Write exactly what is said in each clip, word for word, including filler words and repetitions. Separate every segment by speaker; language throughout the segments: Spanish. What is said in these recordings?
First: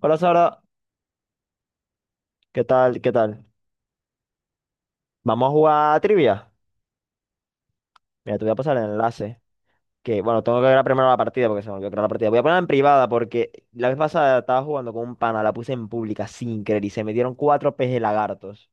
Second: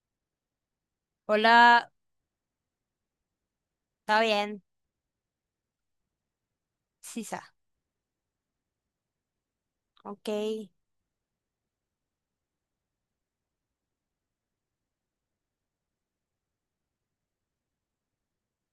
Speaker 1: Hola, Sara.
Speaker 2: Hola,
Speaker 1: ¿Qué tal? ¿Qué tal?
Speaker 2: está bien.
Speaker 1: Vamos a jugar a trivia.
Speaker 2: Sisa,
Speaker 1: Mira, te voy a pasar el enlace. Que
Speaker 2: ok.
Speaker 1: bueno, tengo que crear primero la partida porque se me olvidó crear la partida. Voy a ponerla en privada porque la vez pasada estaba jugando con un pana, la puse en pública sin querer y se me dieron cuatro peje lagartos.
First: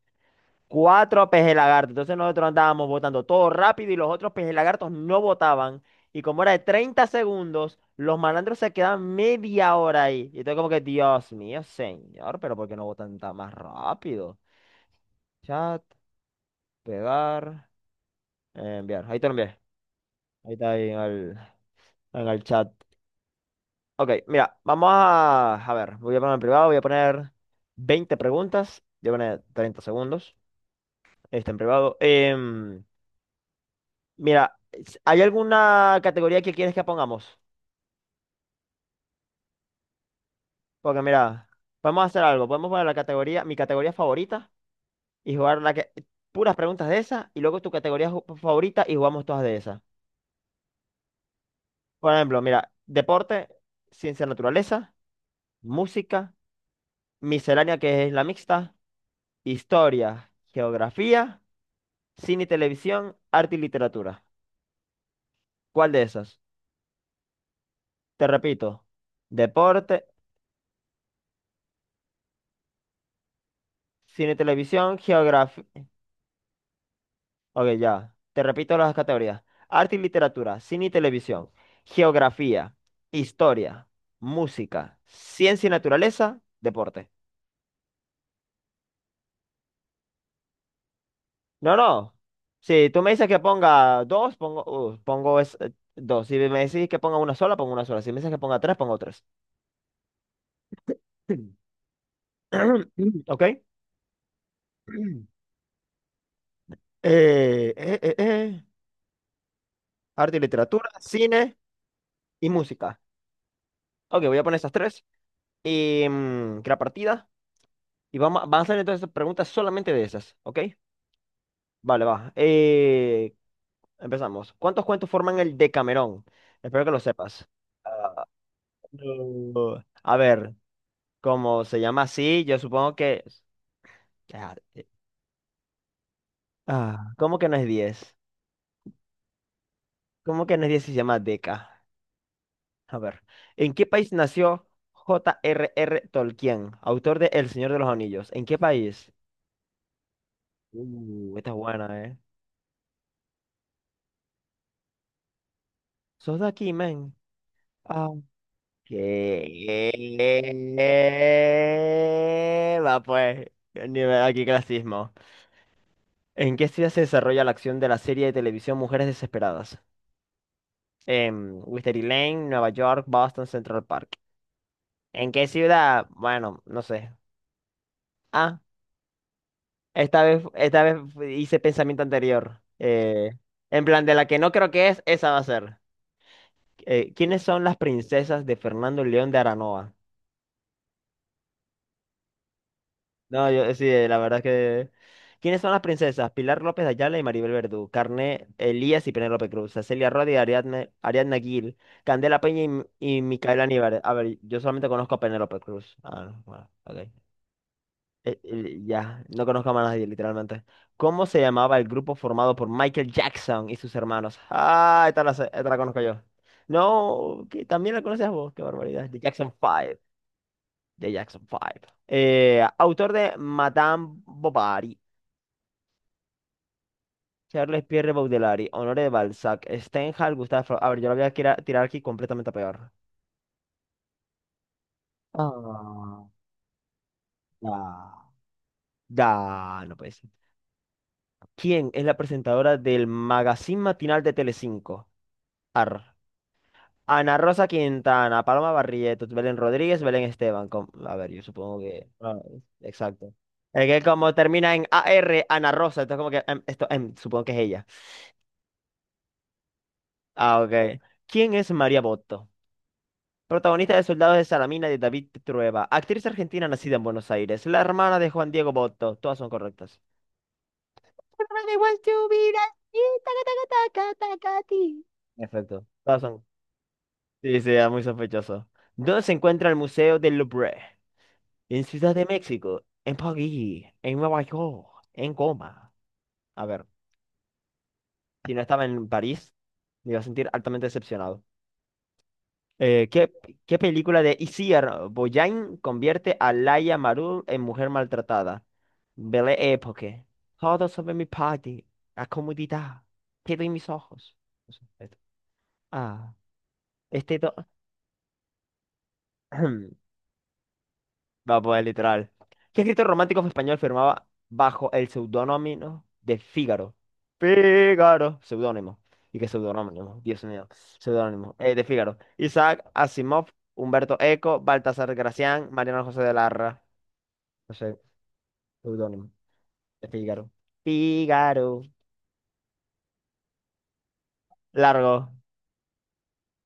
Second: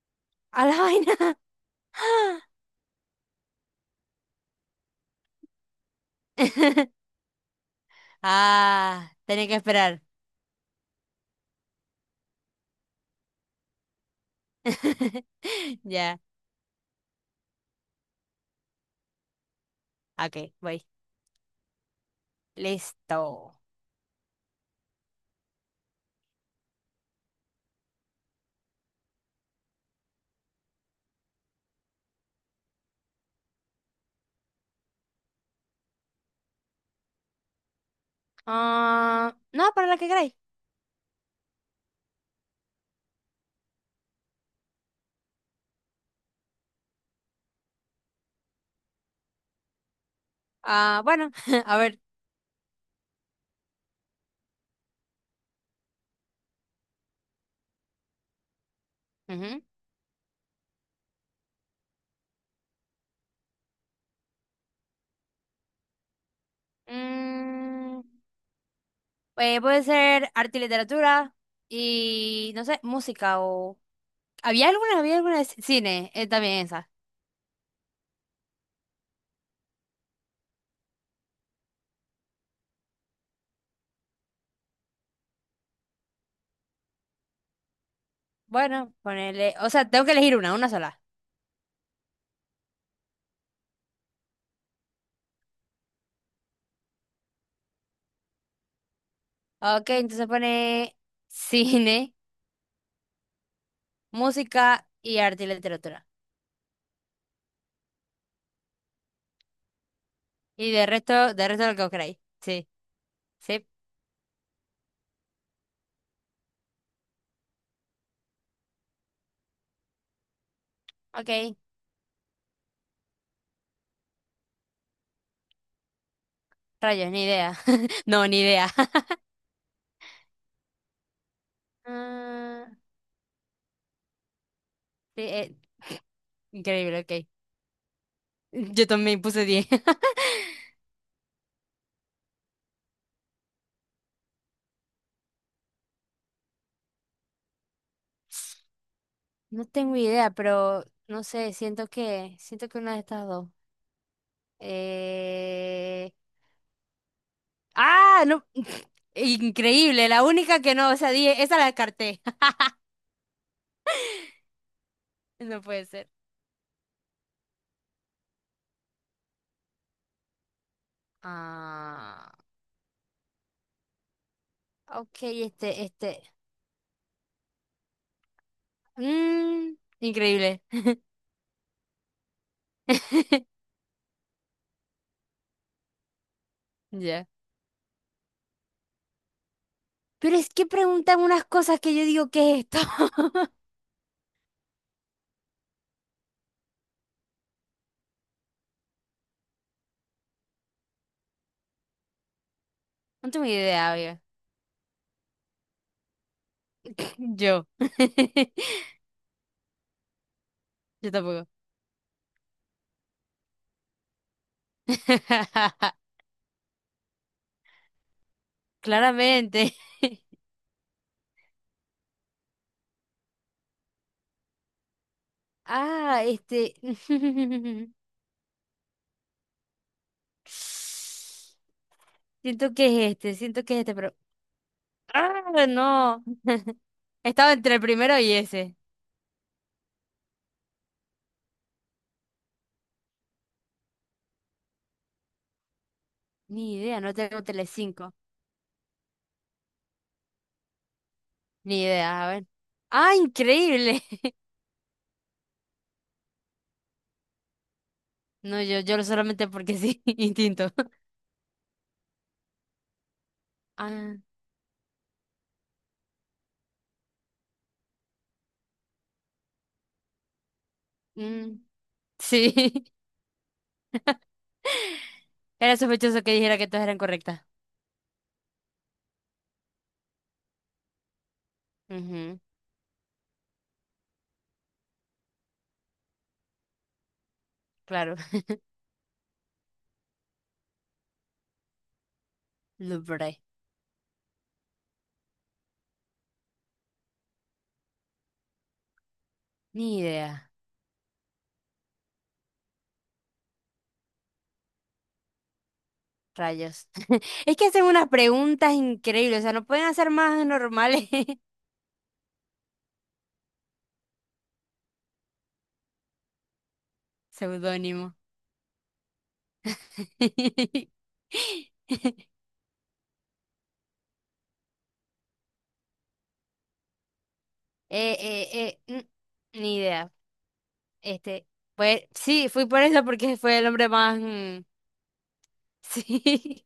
Speaker 2: A la
Speaker 1: Cuatro
Speaker 2: vaina.
Speaker 1: peje lagartos. Entonces nosotros andábamos votando todo rápido y los otros peje lagartos no votaban. Y como era de treinta segundos, los malandros se
Speaker 2: Ah,
Speaker 1: quedaban
Speaker 2: tenía que
Speaker 1: media
Speaker 2: esperar.
Speaker 1: hora ahí. Y entonces como que, Dios mío, señor, ¿pero por qué no votan tan más rápido? Chat,
Speaker 2: Ya,
Speaker 1: pegar. Eh, Enviar, ahí te lo envié. Ahí
Speaker 2: ok,
Speaker 1: está
Speaker 2: voy.
Speaker 1: ahí en el, en el chat.
Speaker 2: Listo.
Speaker 1: Ok, mira, vamos a, a ver, voy a poner en privado, voy a poner veinte preguntas, voy a poner treinta segundos, está en privado. Em, mira, s- ¿hay alguna categoría que quieres que pongamos?
Speaker 2: Ah, no, para la que queráis.
Speaker 1: Porque mira, podemos hacer algo, podemos poner la categoría, mi categoría favorita y jugar la que, puras preguntas de esas y luego tu categoría ju- favorita y jugamos todas de esas.
Speaker 2: Ah, bueno, a ver.
Speaker 1: Por ejemplo, mira, deporte, ciencia, naturaleza, música, miscelánea, que es la mixta.
Speaker 2: Ujú.
Speaker 1: Historia, geografía, cine y televisión, arte y literatura. ¿Cuál de esas?
Speaker 2: Mm,
Speaker 1: Te repito,
Speaker 2: eh, puede
Speaker 1: deporte,
Speaker 2: ser arte y literatura y, no sé, música o...
Speaker 1: cine y
Speaker 2: ¿Había
Speaker 1: televisión,
Speaker 2: alguna? ¿Había alguna de c-
Speaker 1: geografía.
Speaker 2: cine? Eh, también esa.
Speaker 1: Ok, ya. Te repito las categorías. Arte y literatura, cine y televisión, geografía, historia, música, ciencia y naturaleza, deporte.
Speaker 2: Bueno, ponele... O sea, tengo que elegir una, una sola.
Speaker 1: No, no. Si tú me dices que ponga dos, pongo, uh, pongo es- eh, dos. Si me decís que ponga una sola, pongo una sola. Si me dices que ponga tres, pongo tres.
Speaker 2: Ok, entonces pone cine,
Speaker 1: ¿Ok?
Speaker 2: música y arte y literatura.
Speaker 1: Eh, eh, eh, eh, arte y
Speaker 2: Y de
Speaker 1: literatura,
Speaker 2: resto, de
Speaker 1: cine
Speaker 2: resto lo que vos queráis.
Speaker 1: y
Speaker 2: Sí,
Speaker 1: música.
Speaker 2: sí.
Speaker 1: Ok, voy a poner esas tres. Y mm, que partida. Y vamos, a- van a hacer entonces preguntas solamente de esas, ¿ok?
Speaker 2: Ok,
Speaker 1: Vale, va. Eh, empezamos. ¿Cuántos cuentos forman el Decamerón? Espero que lo
Speaker 2: rayos, ni
Speaker 1: sepas.
Speaker 2: idea.
Speaker 1: Ah,
Speaker 2: No, ni idea.
Speaker 1: no. A ver, como se llama así, yo
Speaker 2: Ah,
Speaker 1: supongo que... Ah, eh,
Speaker 2: sí, eh, increíble,
Speaker 1: ah,
Speaker 2: ok.
Speaker 1: ¿cómo que no es diez?
Speaker 2: Yo también puse diez.
Speaker 1: ¿Cómo que no es diez, si se llama Deca? A ver, ¿en qué país nació J R R. Tolkien, autor de El Señor de los Anillos? ¿En qué país?
Speaker 2: No tengo idea, pero no
Speaker 1: Uh, esta
Speaker 2: sé,
Speaker 1: es
Speaker 2: siento
Speaker 1: buena, ¿eh?
Speaker 2: que, siento que una de estas dos. Eh...
Speaker 1: ¿Sos de aquí, men? Ah.
Speaker 2: Ah, no.
Speaker 1: ¿Qué?
Speaker 2: Increíble, la única que no, o sea, diez. Esa la descarté.
Speaker 1: Va, pues, nivel aquí clasismo.
Speaker 2: No puede ser.
Speaker 1: ¿En qué ciudad se desarrolla la acción de la serie de televisión Mujeres Desesperadas? En Wisteria
Speaker 2: Ah,
Speaker 1: Lane, Nueva York, Boston, Central Park.
Speaker 2: ok,
Speaker 1: ¿En qué
Speaker 2: este,
Speaker 1: ciudad?
Speaker 2: este.
Speaker 1: Bueno, no sé. A.
Speaker 2: Mm,
Speaker 1: Esta vez,
Speaker 2: increíble.
Speaker 1: esta vez hice pensamiento anterior. Eh, en plan, de la que no creo que es, esa va a ser. Eh,
Speaker 2: Ya.
Speaker 1: ¿quiénes son las princesas de Fernando León de Aranoa?
Speaker 2: Pero es que preguntan unas cosas que yo digo, ¿qué es esto?
Speaker 1: No, yo sí, eh, la verdad es que. ¿Quiénes son las princesas? Pilar López de Ayala y Maribel Verdú. Carné Elías y Penélope Cruz. Cecilia Rodi y Ariadne- Ariadna Gil. Candela Peña y, M- y
Speaker 2: No tengo
Speaker 1: Micaela
Speaker 2: idea,
Speaker 1: Aníbal. A
Speaker 2: oiga.
Speaker 1: ver, yo solamente conozco a Penélope Cruz. Ah, no, bueno, ok.
Speaker 2: Yo.
Speaker 1: Eh, eh, ya, no conozco a más nadie, literalmente.
Speaker 2: Yo
Speaker 1: ¿Cómo se
Speaker 2: tampoco.
Speaker 1: llamaba el grupo formado por Michael Jackson y sus hermanos? Ah, esta la, sé- esta la conozco yo. No, que también la conoces, vos, qué barbaridad. The Jackson
Speaker 2: Claramente.
Speaker 1: Five. The Jackson Five. Eh, autor de Madame Bovary:
Speaker 2: Ah, este.
Speaker 1: Charles Pierre Baudelaire, Honoré de Balzac, Stendhal, Gustave Flaubert. A ver, yo la voy a
Speaker 2: Siento
Speaker 1: tirar, tirar aquí completamente peor.
Speaker 2: que es este, siento que es este, pero. ¡Ah, no!
Speaker 1: Ah,
Speaker 2: Estaba entre el primero
Speaker 1: ah.
Speaker 2: y ese.
Speaker 1: Da, no puede ser. ¿Quién es la presentadora del magazine matinal de Telecinco? Ar.
Speaker 2: Ni idea, no
Speaker 1: Ana
Speaker 2: tengo
Speaker 1: Rosa
Speaker 2: Telecinco.
Speaker 1: Quintana, Paloma Barrientos, Belén Rodríguez, Belén Esteban. com- A ver, yo supongo
Speaker 2: Ni
Speaker 1: que.
Speaker 2: idea, a
Speaker 1: ah,
Speaker 2: ver. ¡Ah,
Speaker 1: exacto. Es que
Speaker 2: increíble!
Speaker 1: como termina en A R, Ana Rosa, entonces como que em, esto, em, supongo que es ella.
Speaker 2: No, yo, yo solamente porque sí,
Speaker 1: Ah,
Speaker 2: instinto.
Speaker 1: ok. ¿Quién es María Botto? Protagonista de
Speaker 2: Ah,
Speaker 1: Soldados de Salamina de David Trueba, actriz argentina nacida en Buenos Aires, la hermana de Juan Diego Botto. Todas son correctas.
Speaker 2: mm,
Speaker 1: Everybody wants to be like
Speaker 2: sí.
Speaker 1: you, taca, taca, taca, taca, ti.
Speaker 2: Era
Speaker 1: Perfecto. Todas
Speaker 2: sospechoso que
Speaker 1: son.
Speaker 2: dijera que todas eran correctas.
Speaker 1: Sí, sí, es muy sospechoso. ¿Dónde se encuentra el Museo del Louvre? En Ciudad de
Speaker 2: Ujú,
Speaker 1: México, en París, en Nueva York, en Goma. A ver,
Speaker 2: claro.
Speaker 1: si no estaba en París, me iba a sentir altamente decepcionado. Eh, ¿qué,
Speaker 2: Louvre.
Speaker 1: qué película de Isier Boyain convierte a Laia Marul en mujer maltratada? Belle
Speaker 2: Ni
Speaker 1: Époque.
Speaker 2: idea.
Speaker 1: Todo sobre mi party. La comodidad. Quedo en mis ojos. No sé, esto. Ah,
Speaker 2: Rayos.
Speaker 1: este do...
Speaker 2: Es que hacen unas preguntas increíbles. O sea, no pueden hacer más normales.
Speaker 1: Va, a poder literal. ¿Qué escritor romántico español firmaba bajo el seudónimo de Fígaro?
Speaker 2: Seudónimo.
Speaker 1: Fígaro, seudónimo. ¿Y qué seudónimo? Dios mío, seudónimo. eh, de Fígaro. Isaac Asimov, Humberto Eco, Baltasar Gracián, Mariano José de Larra. No sé,
Speaker 2: Eh, eh, eh,
Speaker 1: seudónimo.
Speaker 2: mm, ni
Speaker 1: De
Speaker 2: idea.
Speaker 1: Fígaro.
Speaker 2: Este,
Speaker 1: Fígaro.
Speaker 2: pues sí, fui por eso porque fue el hombre más. Mm,
Speaker 1: Largo.
Speaker 2: sí.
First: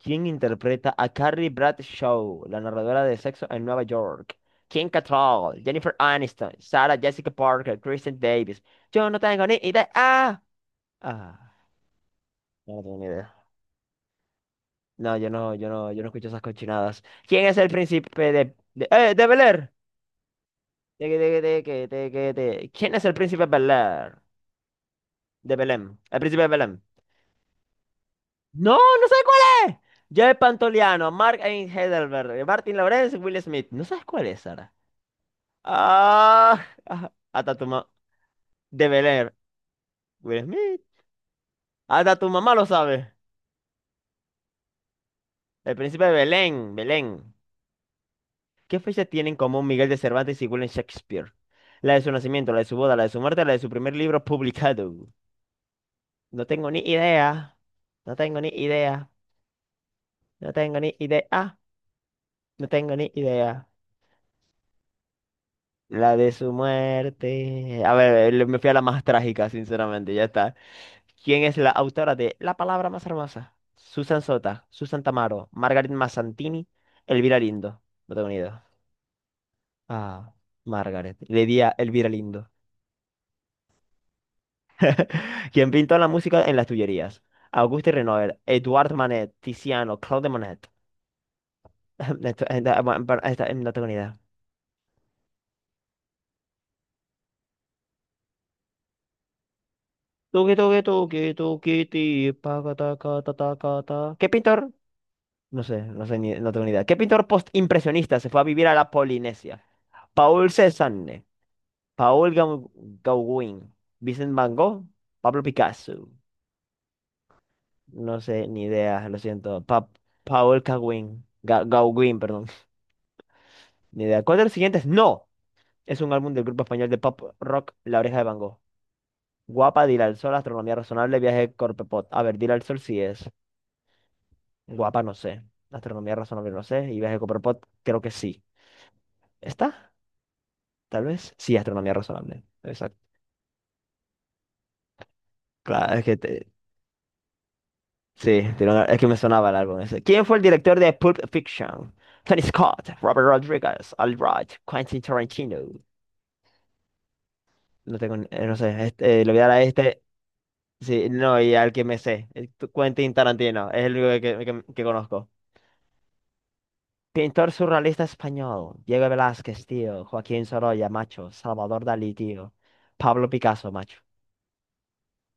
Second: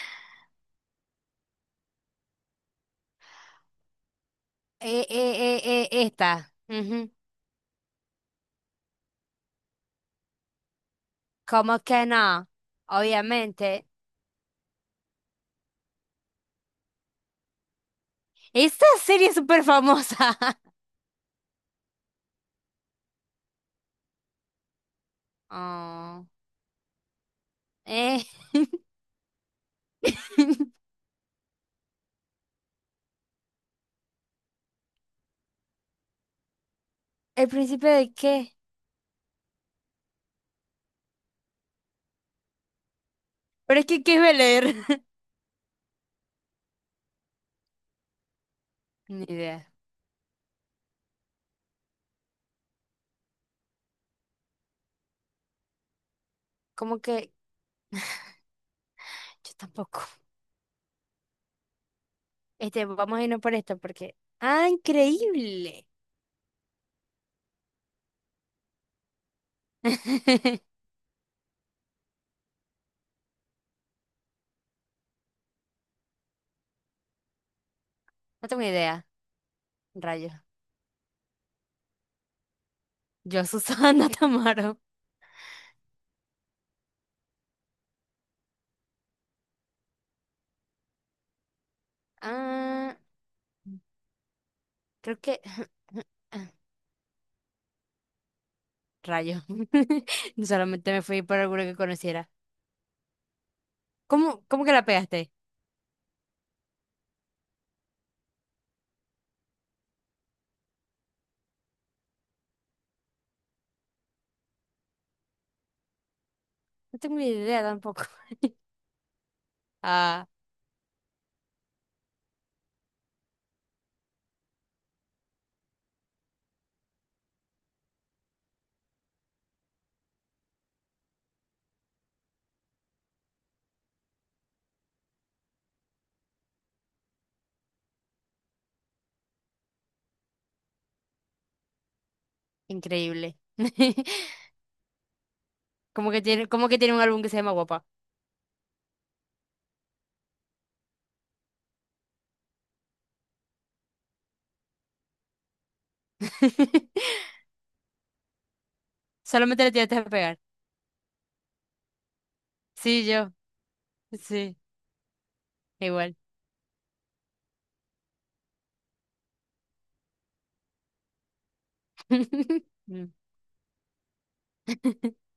Speaker 1: ¿Quién interpreta a Carrie Bradshaw, la narradora de Sexo en Nueva York? Kim
Speaker 2: Eh, eh,
Speaker 1: Cattrall,
Speaker 2: eh, eh,
Speaker 1: Jennifer Aniston,
Speaker 2: esta.
Speaker 1: Sarah
Speaker 2: Ujú.
Speaker 1: Jessica Parker, Kristen Davis. Yo no tengo ni idea. Ah, ah,
Speaker 2: ¿Cómo que no?
Speaker 1: yo no tengo ni idea.
Speaker 2: Obviamente.
Speaker 1: No, yo no, yo no, yo no escucho esas cochinadas. ¿Quién es el príncipe de,
Speaker 2: Esta
Speaker 1: de, eh, de
Speaker 2: serie es
Speaker 1: Bel
Speaker 2: súper
Speaker 1: Air?
Speaker 2: famosa.
Speaker 1: De, de, de, de, de, de- de- que- de- ¿Quién es el príncipe de Bel Air? De Belém. El
Speaker 2: Oh,
Speaker 1: príncipe de Belém.
Speaker 2: eh.
Speaker 1: No, no sé cuál es. Joe Pantoliano, Mark Ain Heidelberg, Martin Lawrence, Will Smith. ¿No sabes cuál es, Sara? Ah, ah,
Speaker 2: ¿El
Speaker 1: hasta tu mamá.
Speaker 2: príncipe de qué?
Speaker 1: De Belén. Will Smith. Hasta tu mamá lo sabe.
Speaker 2: Pero es que, ¿qué iba a leer?
Speaker 1: El príncipe de Belén. Belén. ¿Qué fecha
Speaker 2: Ni
Speaker 1: tienen en común
Speaker 2: idea.
Speaker 1: Miguel de Cervantes y William Shakespeare? La de su nacimiento, la de su boda, la de su muerte, la de su primer libro publicado. No tengo ni
Speaker 2: ¿Cómo que?
Speaker 1: idea. No tengo ni idea.
Speaker 2: Yo tampoco.
Speaker 1: No tengo ni idea. No
Speaker 2: Este,
Speaker 1: tengo ni
Speaker 2: vamos a irnos por
Speaker 1: idea.
Speaker 2: esto porque... ¡Ah, increíble!
Speaker 1: La de su muerte. A ver, le- me fui a la más trágica, sinceramente. Ya está. ¿Quién es la autora de La palabra más hermosa? Susan Sota, Susan Tamaro, Margaret Mazzantini, Elvira Lindo. No tengo ni
Speaker 2: No tengo
Speaker 1: idea.
Speaker 2: idea.
Speaker 1: Ah,
Speaker 2: Rayos.
Speaker 1: Margaret. Le di a Elvira Lindo.
Speaker 2: Yo, Susana Tamaro.
Speaker 1: ¿Quién pintó La música en las Tullerías? Auguste Renoir, Edouard Manet, Tiziano, Claude Monet. Esto- esta-
Speaker 2: Ah,
Speaker 1: bueno, pero esta, eh, no tengo ni idea.
Speaker 2: creo que... Rayo.
Speaker 1: Tuki, tuki,
Speaker 2: Solamente me
Speaker 1: tuki,
Speaker 2: fui por alguno
Speaker 1: tuki,
Speaker 2: que
Speaker 1: ti,
Speaker 2: conociera.
Speaker 1: pa, ca, ta, ca, ta. ¿Qué
Speaker 2: ¿Cómo, cómo
Speaker 1: pintor?
Speaker 2: que la pegaste?
Speaker 1: No sé, no sé ni, no tengo ni idea. ¿Qué pintor postimpresionista se fue a vivir a la Polinesia? Paul Cézanne. Paul Gau- Gauguin, Vincent Van Gogh, Pablo Picasso.
Speaker 2: No tengo ni idea tampoco.
Speaker 1: No sé, ni idea, lo siento. Pa-
Speaker 2: Ah,
Speaker 1: Paul Gauguin, Ga- Gauguin, perdón. Ni idea. ¿Cuál de los siguientes? No. Es un álbum del grupo español de pop rock La Oreja de Van Gogh. Guapa, Dile al Sol, Astronomía Razonable, Viaje Corpepot. A ver, Dile al Sol sí es. Guapa, no sé. Astronomía Razonable, no sé. Y Viaje Corpepot, creo que sí. ¿Está? Tal vez. Sí, Astronomía Razonable. Exacto.
Speaker 2: increíble.
Speaker 1: Claro, es
Speaker 2: Como
Speaker 1: que
Speaker 2: que tiene,
Speaker 1: te-
Speaker 2: como que tiene un álbum que se llama Guapa.
Speaker 1: Sí, tiene una- es que me sonaba el álbum ese. ¿Quién fue el director de Pulp Fiction? Tony Scott, Robert Rodriguez, Al Wright, Quentin Tarantino. No tengo, ni- eh, no sé, este, eh, le voy a dar a
Speaker 2: Solamente le tienes
Speaker 1: este.
Speaker 2: que pegar.
Speaker 1: Sí, no, y al que me sé, el tu-
Speaker 2: Sí,
Speaker 1: Quentin
Speaker 2: yo.
Speaker 1: Tarantino, es el único que,
Speaker 2: Sí,
Speaker 1: que- que conozco.
Speaker 2: igual.
Speaker 1: Pintor surrealista español: Diego Velázquez, tío, Joaquín Sorolla, macho, Salvador Dalí, tío,
Speaker 2: Mm.
Speaker 1: Pablo Picasso, macho.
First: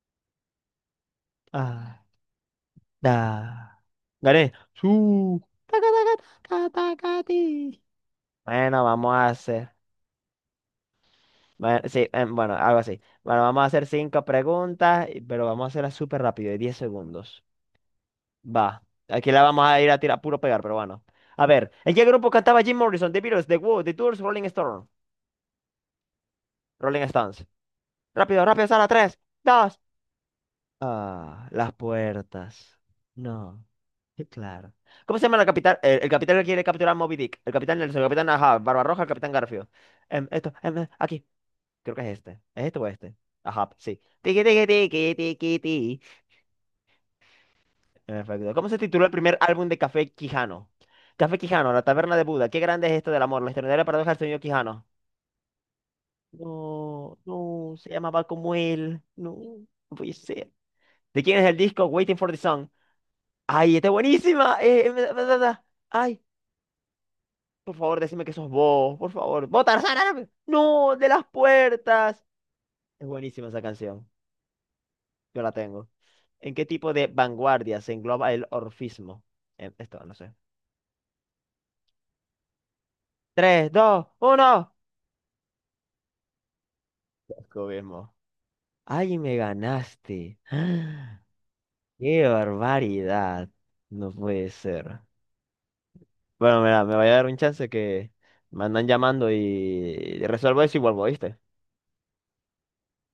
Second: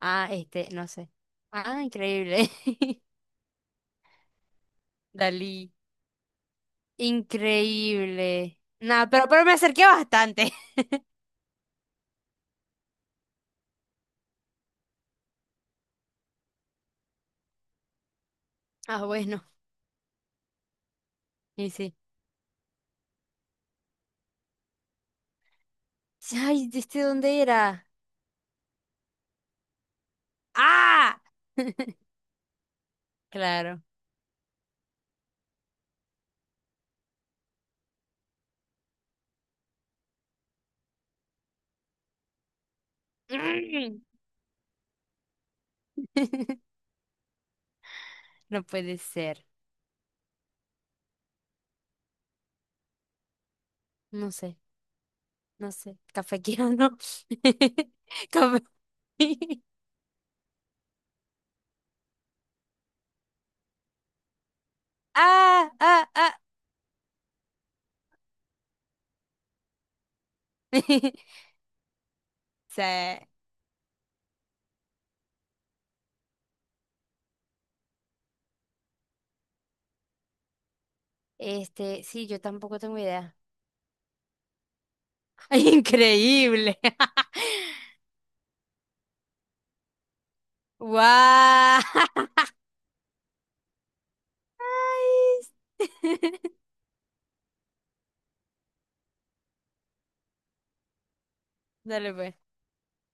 Speaker 2: Ah, este, no sé. Ah,
Speaker 1: Ah,
Speaker 2: increíble.
Speaker 1: da. Gané. Su.
Speaker 2: Dalí.
Speaker 1: Taca, taca, taca, taca, ti.
Speaker 2: Increíble.
Speaker 1: Bueno,
Speaker 2: Nada,
Speaker 1: vamos a
Speaker 2: pero, pero me
Speaker 1: hacer.
Speaker 2: acerqué bastante.
Speaker 1: Bueno, sí, em, bueno, algo así. Bueno, vamos a hacer cinco preguntas, y- pero vamos a hacerlas súper rápido, de diez segundos. Va.
Speaker 2: Ah,
Speaker 1: Aquí la
Speaker 2: bueno.
Speaker 1: vamos a ir a tirar puro pegar, pero bueno. A ver,
Speaker 2: Y
Speaker 1: ¿en
Speaker 2: sí.
Speaker 1: qué grupo cantaba Jim Morrison? The Beatles, The Who, The Doors, Rolling Stone.
Speaker 2: Ay, ¿este
Speaker 1: Rolling Stones.
Speaker 2: dónde era?
Speaker 1: Rápido, rápido, Sara, tres, dos.
Speaker 2: ¡Ah!
Speaker 1: Ah, las puertas. No,
Speaker 2: Claro.
Speaker 1: qué claro. ¿Cómo se llama la capital? El, el capitán que quiere capturar a Moby Dick. El capitán Nelson, el capitán Ahab, Barbarroja, el capitán Garfio. Em, esto, em, eh, aquí. Creo que es este. ¿Es este o este? Ajá, sí. Tiki, tiki, tiki, tiki, ti. En efecto.
Speaker 2: No
Speaker 1: ¿Cómo se
Speaker 2: puede
Speaker 1: tituló el primer
Speaker 2: ser.
Speaker 1: álbum de Café Quijano? Café Quijano, La Taberna de Buda. Qué grande es esto del amor, la extraordinaria paradoja del
Speaker 2: No
Speaker 1: señor
Speaker 2: sé.
Speaker 1: Quijano.
Speaker 2: No sé, cafequeando.
Speaker 1: No, no, se llamaba como
Speaker 2: Café.
Speaker 1: él. No, no puede ser. ¿De quién es el disco Waiting for the Sun? ¡Ay, está buenísima! Eh, eh, da, da, da.
Speaker 2: Ah, ah,
Speaker 1: ¡Ay!
Speaker 2: ah.
Speaker 1: Por favor, decime que sos vos, por favor. ¡Vos, Tarzán árabe! ¡No! No. No, ¡de las puertas!
Speaker 2: Sí,
Speaker 1: Es buenísima esa canción. Yo la tengo. ¿En qué tipo de vanguardia se engloba el orfismo? Eh, Esto, no sé.
Speaker 2: este, sí, yo tampoco tengo idea.
Speaker 1: Tres, dos, uno.
Speaker 2: Increíble.
Speaker 1: Descubrimos. Ay, me ganaste.
Speaker 2: ¡Guau!
Speaker 1: ¡Qué barbaridad! No puede ser. Bueno, mira, me voy a dar un chance que me andan llamando y resuelvo eso y vuelvo, ¿viste?
Speaker 2: Dale pues.